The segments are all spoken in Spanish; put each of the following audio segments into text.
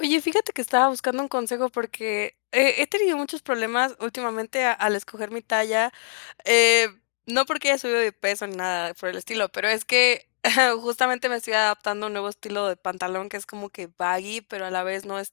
Oye, fíjate que estaba buscando un consejo porque he tenido muchos problemas últimamente al escoger mi talla. eh, no porque haya subido de peso ni nada por el estilo, pero es que justamente me estoy adaptando a un nuevo estilo de pantalón que es como que baggy, pero a la vez no es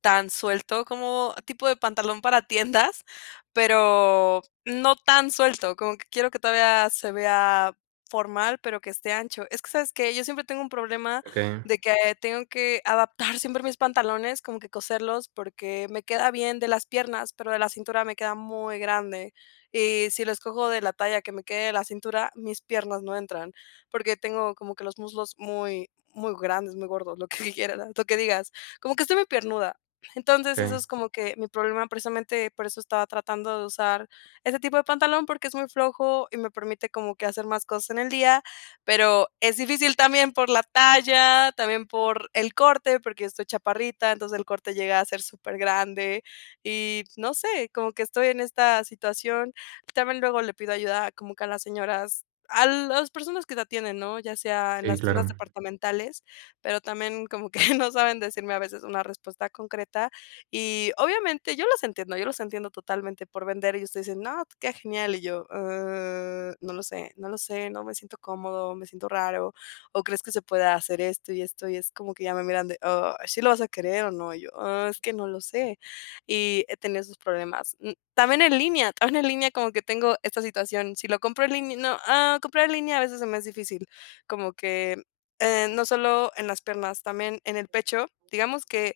tan suelto como tipo de pantalón para tiendas, pero no tan suelto, como que quiero que todavía se vea formal, pero que esté ancho. Es que, ¿sabes qué? Yo siempre tengo un problema Okey, de que tengo que adaptar siempre mis pantalones, como que coserlos, porque me queda bien de las piernas, pero de la cintura me queda muy grande. Y si los cojo de la talla que me quede de la cintura, mis piernas no entran, porque tengo como que los muslos muy, muy grandes, muy gordos, lo que quieras, lo que digas. Como que estoy muy piernuda. Entonces, eso okey. es como que mi problema, precisamente por eso estaba tratando de usar este tipo de pantalón, porque es muy flojo y me permite como que hacer más cosas en el día, pero es difícil también por la talla, también por el corte, porque yo estoy chaparrita, entonces el corte llega a ser súper grande y no sé, como que estoy en esta situación. También luego le pido ayuda como que a las señoras, a las personas que te atienden, ¿no? Ya sea en Sí, las tiendas claro. departamentales, pero también como que no saben decirme a veces una respuesta concreta, y obviamente yo los entiendo totalmente por vender. Ellos te dicen: "No, qué genial". Y yo: "Ah, no lo sé, no lo sé, no me siento cómodo, me siento raro, o crees que se pueda hacer esto y esto", y es como que ya me miran de: "Ah, ¿sí lo vas a querer o no?". Y yo: "Ah, es que no lo sé". Y he tenido esos problemas. También en línea, también en línea como que tengo esta situación. Si lo compro en línea no, ah, comprar en línea a veces se me es difícil, como que, no solo en las piernas, también en el pecho. Digamos que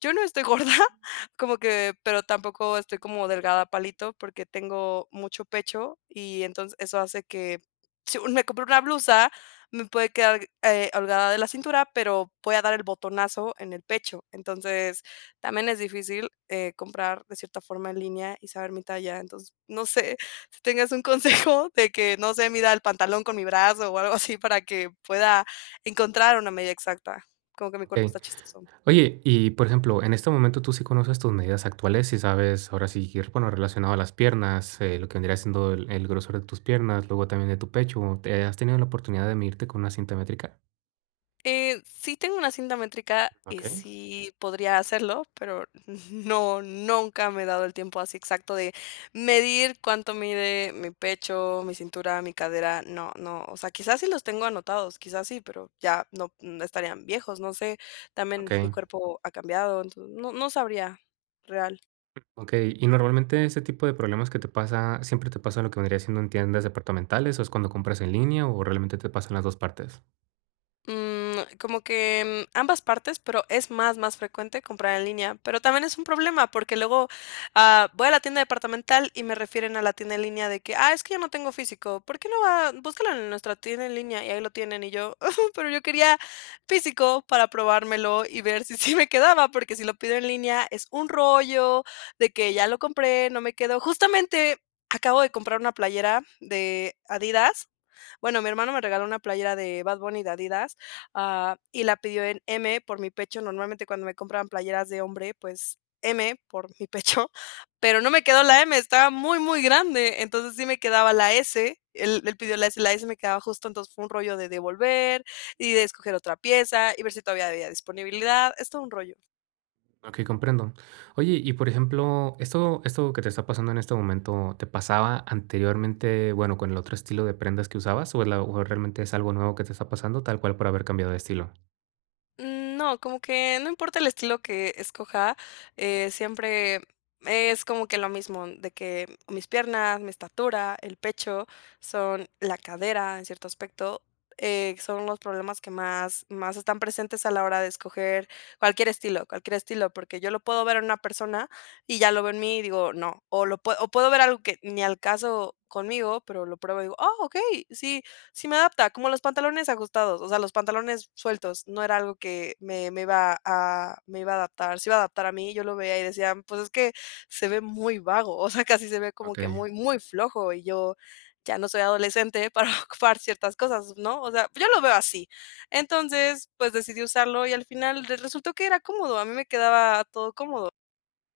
yo no estoy gorda, como que pero tampoco estoy como delgada palito, porque tengo mucho pecho, y entonces eso hace que si me compré una blusa, me puede quedar, holgada de la cintura, pero voy a dar el botonazo en el pecho. Entonces, también es difícil, comprar de cierta forma en línea y saber mi talla. Entonces, no sé, si tengas un consejo de que, no sé, mida el pantalón con mi brazo o algo así para que pueda encontrar una medida exacta. Como que mi cuerpo Okey. está chistoso. Oye, y, por ejemplo, en este momento, ¿tú sí conoces tus medidas actuales? Y sabes, ahora sí que, bueno, relacionado a las piernas, lo que vendría siendo el grosor de tus piernas, luego también de tu pecho, ¿te has tenido la oportunidad de medirte con una cinta métrica? Sí tengo una cinta métrica y Okey, sí podría hacerlo, pero no, nunca me he dado el tiempo así exacto de medir cuánto mide mi pecho, mi cintura, mi cadera. No, no, o sea, quizás sí los tengo anotados, quizás sí, pero ya no, estarían viejos, no sé. También mi okey, cuerpo ha cambiado, entonces no, no sabría real. okey. Y normalmente, ¿este tipo de problemas que te pasa, siempre te pasa lo que vendría siendo en tiendas departamentales, o es cuando compras en línea, o realmente te pasan las 2 partes? Como que ambas partes, pero es más, más frecuente comprar en línea. Pero también es un problema porque luego, ah, voy a la tienda departamental y me refieren a la tienda en línea de que, ah, es que yo no tengo físico. ¿Por qué no va? Búscalo en nuestra tienda en línea y ahí lo tienen. Y yo, pero yo quería físico para probármelo y ver si sí me quedaba, porque si lo pido en línea es un rollo de que ya lo compré, no me quedó. Justamente acabo de comprar una playera de Adidas. Bueno, mi hermano me regaló una playera de Bad Bunny de Adidas, y la pidió en M por mi pecho. Normalmente cuando me compraban playeras de hombre, pues M por mi pecho, pero no me quedó la M, estaba muy, muy grande, entonces sí me quedaba la S, él pidió la S me quedaba justo, entonces fue un rollo de devolver y de escoger otra pieza y ver si todavía había disponibilidad, es todo un rollo. Okey, comprendo. Oye, y por ejemplo, esto que te está pasando en este momento, ¿te pasaba anteriormente, bueno, con el otro estilo de prendas que usabas, o es la o realmente es algo nuevo que te está pasando, tal cual por haber cambiado de estilo? No, como que no importa el estilo que escoja, siempre es como que lo mismo, de que mis piernas, mi estatura, el pecho, son la cadera en cierto aspecto, son los problemas que más, más están presentes a la hora de escoger cualquier estilo, porque yo lo puedo ver en una persona y ya lo veo en mí y digo, no, o, o puedo ver algo que ni al caso conmigo, pero lo pruebo y digo, oh, ok, sí, sí me adapta, como los pantalones ajustados, o sea, los pantalones sueltos, no era algo que me iba a adaptar, se iba a adaptar a mí, yo lo veía y decía: "Pues es que se ve muy vago", o sea, casi se ve como que Okey. muy muy flojo, y yo ya no soy adolescente para ocupar ciertas cosas, ¿no? O sea, yo lo veo así. Entonces, pues decidí usarlo y al final resultó que era cómodo, a mí me quedaba todo cómodo.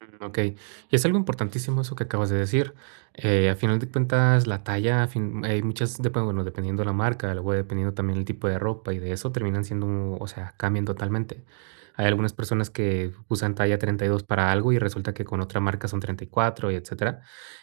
Ok, y es algo importantísimo eso que acabas de decir. A final de cuentas, la talla, a fin- hay muchas, dep- bueno, dependiendo la marca, luego dependiendo también el tipo de ropa y de eso, terminan siendo, o sea, cambian totalmente. Hay algunas personas que usan talla 32 para algo y resulta que con otra marca son 34 y etcétera.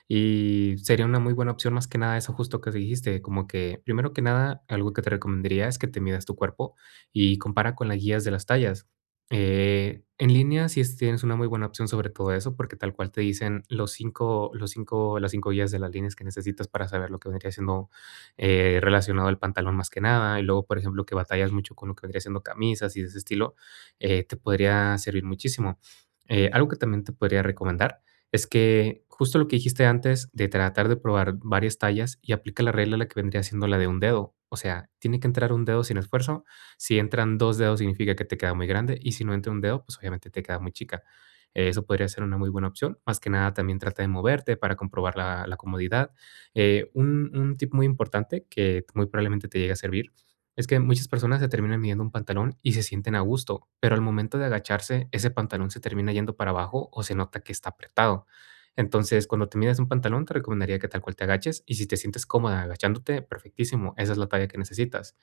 Y sería una muy buena opción más que nada eso justo que dijiste, como que primero que nada, algo que te recomendaría es que te midas tu cuerpo y compara con las guías de las tallas. En línea sí es tienes una muy buena opción sobre todo eso, porque tal cual te dicen los 5 las 5 guías de las líneas que necesitas para saber lo que vendría siendo, relacionado al pantalón más que nada. Y luego, por ejemplo, que batallas mucho con lo que vendría siendo camisas y de ese estilo, te podría servir muchísimo. Algo que también te podría recomendar es que justo lo que dijiste antes de tratar de probar varias tallas y aplica la que vendría siendo la de un dedo. O sea, tiene que entrar un dedo sin esfuerzo. Si entran dos dedos significa que te queda muy grande y si no entra un dedo, pues obviamente te queda muy chica. Eso podría ser una muy buena opción. Más que nada, también trata de moverte para comprobar la comodidad. Un tip muy importante que muy probablemente te llegue a servir es que muchas personas se terminan midiendo un pantalón y se sienten a gusto, pero al momento de agacharse, ese pantalón se termina yendo para abajo o se nota que está apretado. Entonces, cuando te mides un pantalón, te recomendaría que tal cual te agaches, y si te sientes cómoda agachándote, perfectísimo, esa es la talla que necesitas.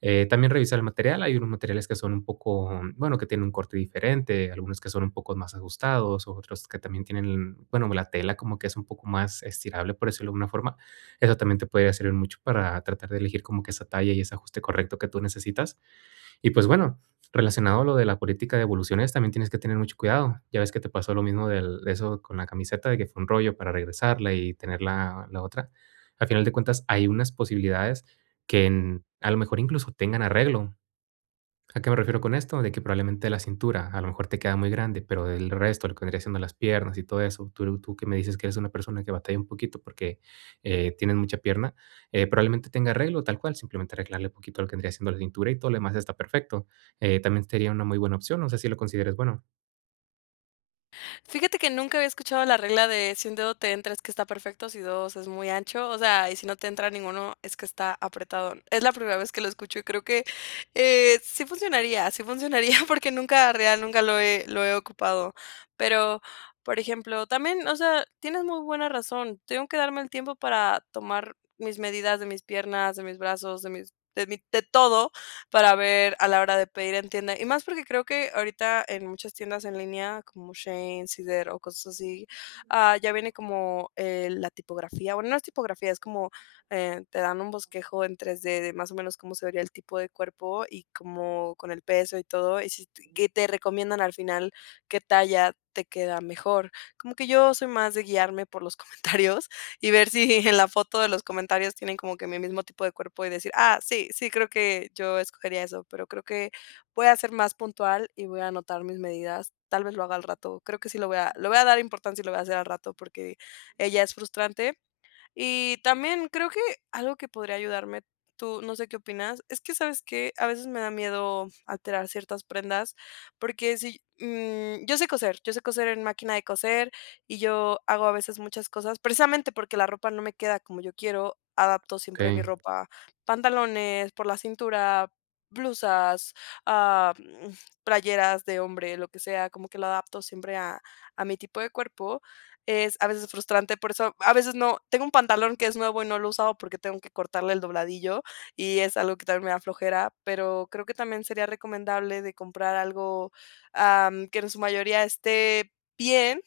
También revisar el material. Hay unos materiales que son un poco, bueno, que tienen un corte diferente, algunos que son un poco más ajustados, otros que también tienen, bueno, la tela como que es un poco más estirable, por decirlo de alguna forma. Eso también te podría servir mucho para tratar de elegir como que esa talla y ese ajuste correcto que tú necesitas. Y pues bueno, relacionado a lo de la política de evoluciones, también tienes que tener mucho cuidado. Ya ves que te pasó lo mismo de eso con la camiseta, de que fue un rollo para regresarla y tener la otra. Al final de cuentas, hay unas posibilidades que en- a lo mejor incluso tengan arreglo. ¿A qué me refiero con esto? De que probablemente la cintura a lo mejor te queda muy grande, pero del resto, lo que vendría siendo las piernas y todo eso, tú que me dices que eres una persona que batalla un poquito porque tienes mucha pierna, probablemente tenga arreglo tal cual, simplemente arreglarle un poquito lo que vendría siendo la cintura y todo lo demás está perfecto. También sería una muy buena opción, no sé si lo consideres bueno. Fíjate que nunca había escuchado la regla de si un dedo te entra es que está perfecto, si 2 es muy ancho, o sea, y si no te entra ninguno es que está apretado. Es la primera vez que lo escucho y creo que, sí funcionaría porque nunca, real, nunca lo he ocupado. Pero, por ejemplo, también, o sea, tienes muy buena razón, tengo que darme el tiempo para tomar mis medidas de mis piernas, de mis brazos, de mis de mi de todo, para ver a la hora de pedir en tienda. Y más porque creo que ahorita en muchas tiendas en línea, como Shein, Cider o cosas así, ya viene como la tipografía. Bueno, no es tipografía, es como te dan un bosquejo en 3D de más o menos cómo se vería el tipo de cuerpo y como con el peso y todo. Y si que te recomiendan al final qué talla te queda mejor. Como que yo soy más de guiarme por los comentarios y ver si en la foto de los comentarios tienen como que mi mismo tipo de cuerpo y decir, ah, sí, sí, creo que yo escogería eso, pero creo que voy a ser más puntual y voy a anotar mis medidas. Tal vez lo haga al rato. Creo que sí lo voy a dar importancia y lo voy a hacer al rato porque ella es frustrante y también creo que algo que podría ayudarme, tú no sé qué opinas, es que, ¿sabes que a veces me da miedo alterar ciertas prendas, porque si, yo sé coser en máquina de coser y yo hago a veces muchas cosas, precisamente porque la ropa no me queda como yo quiero, adapto Ok. siempre mi ropa, pantalones por la cintura, blusas, ah, mm, playeras de hombre, lo que sea, como que lo adapto siempre a mi tipo de cuerpo, es a veces frustrante, por eso a veces no tengo un pantalón que es nuevo y no lo he usado porque tengo que cortarle el dobladillo y es algo que también me da flojera, pero creo que también sería recomendable de comprar algo, que en su mayoría esté bien,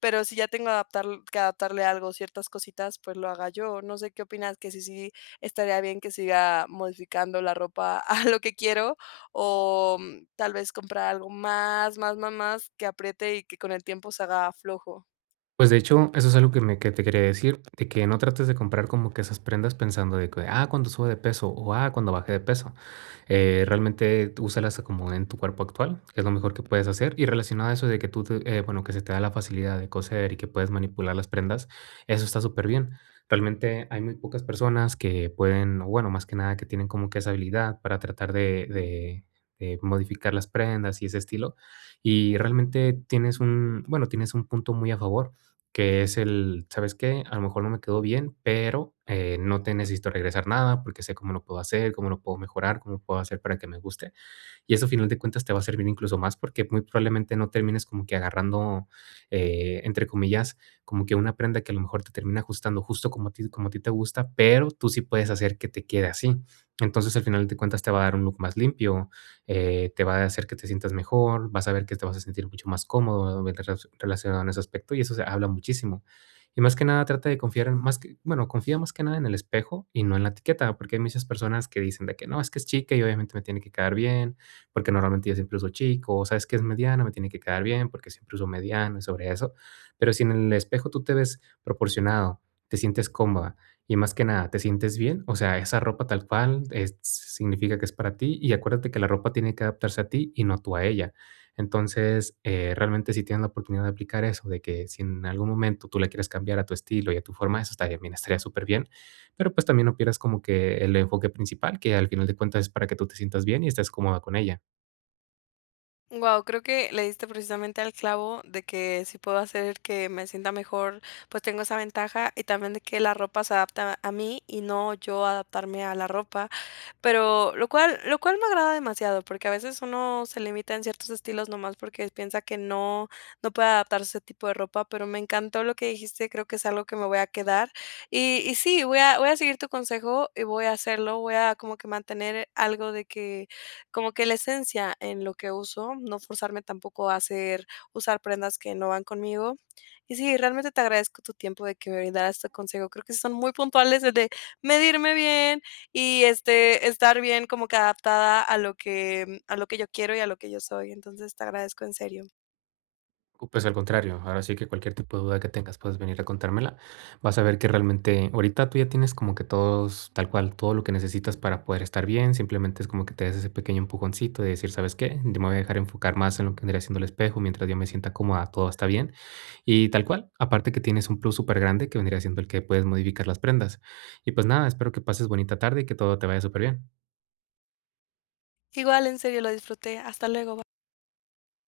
pero si ya tengo adaptarle algo, ciertas cositas, pues lo haga yo. No sé qué opinas, que si sí estaría bien que siga modificando la ropa a lo que quiero o, tal vez comprar algo más, más que apriete y que con el tiempo se haga flojo. Pues, de hecho, eso es algo que me que te quería decir, de que no trates de comprar como que esas prendas pensando de que, ah, cuando sube de peso o, ah, cuando baje de peso. Realmente úsalas como en tu cuerpo actual, que es lo mejor que puedes hacer. Y relacionado a eso de que bueno, que se te da la facilidad de coser y que puedes manipular las prendas, eso está súper bien. Realmente hay muy pocas personas que pueden, o bueno, más que nada que tienen como que esa habilidad para tratar de modificar las prendas y ese estilo. Y realmente tienes un, bueno, tienes un punto muy a favor que es el, ¿sabes qué? A lo mejor no me quedó bien, pero no te necesito regresar nada porque sé cómo lo puedo hacer, cómo lo puedo mejorar, cómo puedo hacer para que me guste. Y eso, a final de cuentas, te va a servir incluso más porque muy probablemente no termines como que agarrando, entre comillas, como que una prenda que a lo mejor te termina ajustando justo como a ti te gusta, pero tú sí puedes hacer que te quede así. Entonces, al final de cuentas, te va a dar un look más limpio, te va a hacer que te sientas mejor, vas a ver que te vas a sentir mucho más cómodo relacionado en ese aspecto y eso se habla muchísimo. Y más que nada trata de confiar en más que, bueno, confía más que nada en el espejo y no en la etiqueta, porque hay muchas personas que dicen de que no, es que es chica y obviamente me tiene que quedar bien, porque normalmente yo siempre uso chico, o sabes que es mediano, me tiene que quedar bien, porque siempre uso mediano y sobre eso. Pero si en el espejo tú te ves proporcionado, te sientes cómoda y más que nada te sientes bien, o sea, esa ropa tal cual es- significa que es para ti y acuérdate que la ropa tiene que adaptarse a ti y no tú a ella. Entonces, realmente si tienes la oportunidad de aplicar eso, de que si en algún momento tú le quieres cambiar a tu estilo y a tu forma, eso estaría bien, estaría súper bien. Pero pues también no pierdas como que el enfoque principal, que al final de cuentas es para que tú te sientas bien y estés cómoda con ella. Wow, creo que le diste precisamente al clavo de que si puedo hacer que me sienta mejor, pues tengo esa ventaja y también de que la ropa se adapta a mí y no yo adaptarme a la ropa, pero lo cual me agrada demasiado, porque a veces uno se limita en ciertos estilos nomás porque piensa que no puede adaptarse a ese tipo de ropa, pero me encantó lo que dijiste, creo que es algo que me voy a quedar y sí, voy a seguir tu consejo y voy a hacerlo, voy a como que mantener algo de que como que la esencia en lo que uso, no forzarme tampoco a hacer usar prendas que no van conmigo. Y sí, realmente te agradezco tu tiempo de que me brindaras este consejo. Creo que sí son muy puntuales el de medirme bien y este estar bien como que adaptada a lo que a lo que yo quiero y a lo que yo soy. Entonces, te agradezco en serio. Pues al contrario, ahora sí que cualquier tipo de duda que tengas puedes venir a contármela. Vas a ver que realmente ahorita tú ya tienes como que todos, tal cual, todo lo que necesitas para poder estar bien. Simplemente es como que te des ese pequeño empujoncito de decir, ¿sabes qué? Yo me voy a dejar enfocar más en lo que vendría haciendo el espejo. Mientras yo me sienta cómoda, todo está bien. Y tal cual, aparte que tienes un plus súper grande que vendría siendo el que puedes modificar las prendas. Y pues nada, espero que pases bonita tarde y que todo te vaya súper bien. Igual, en serio, lo disfruté. Hasta luego.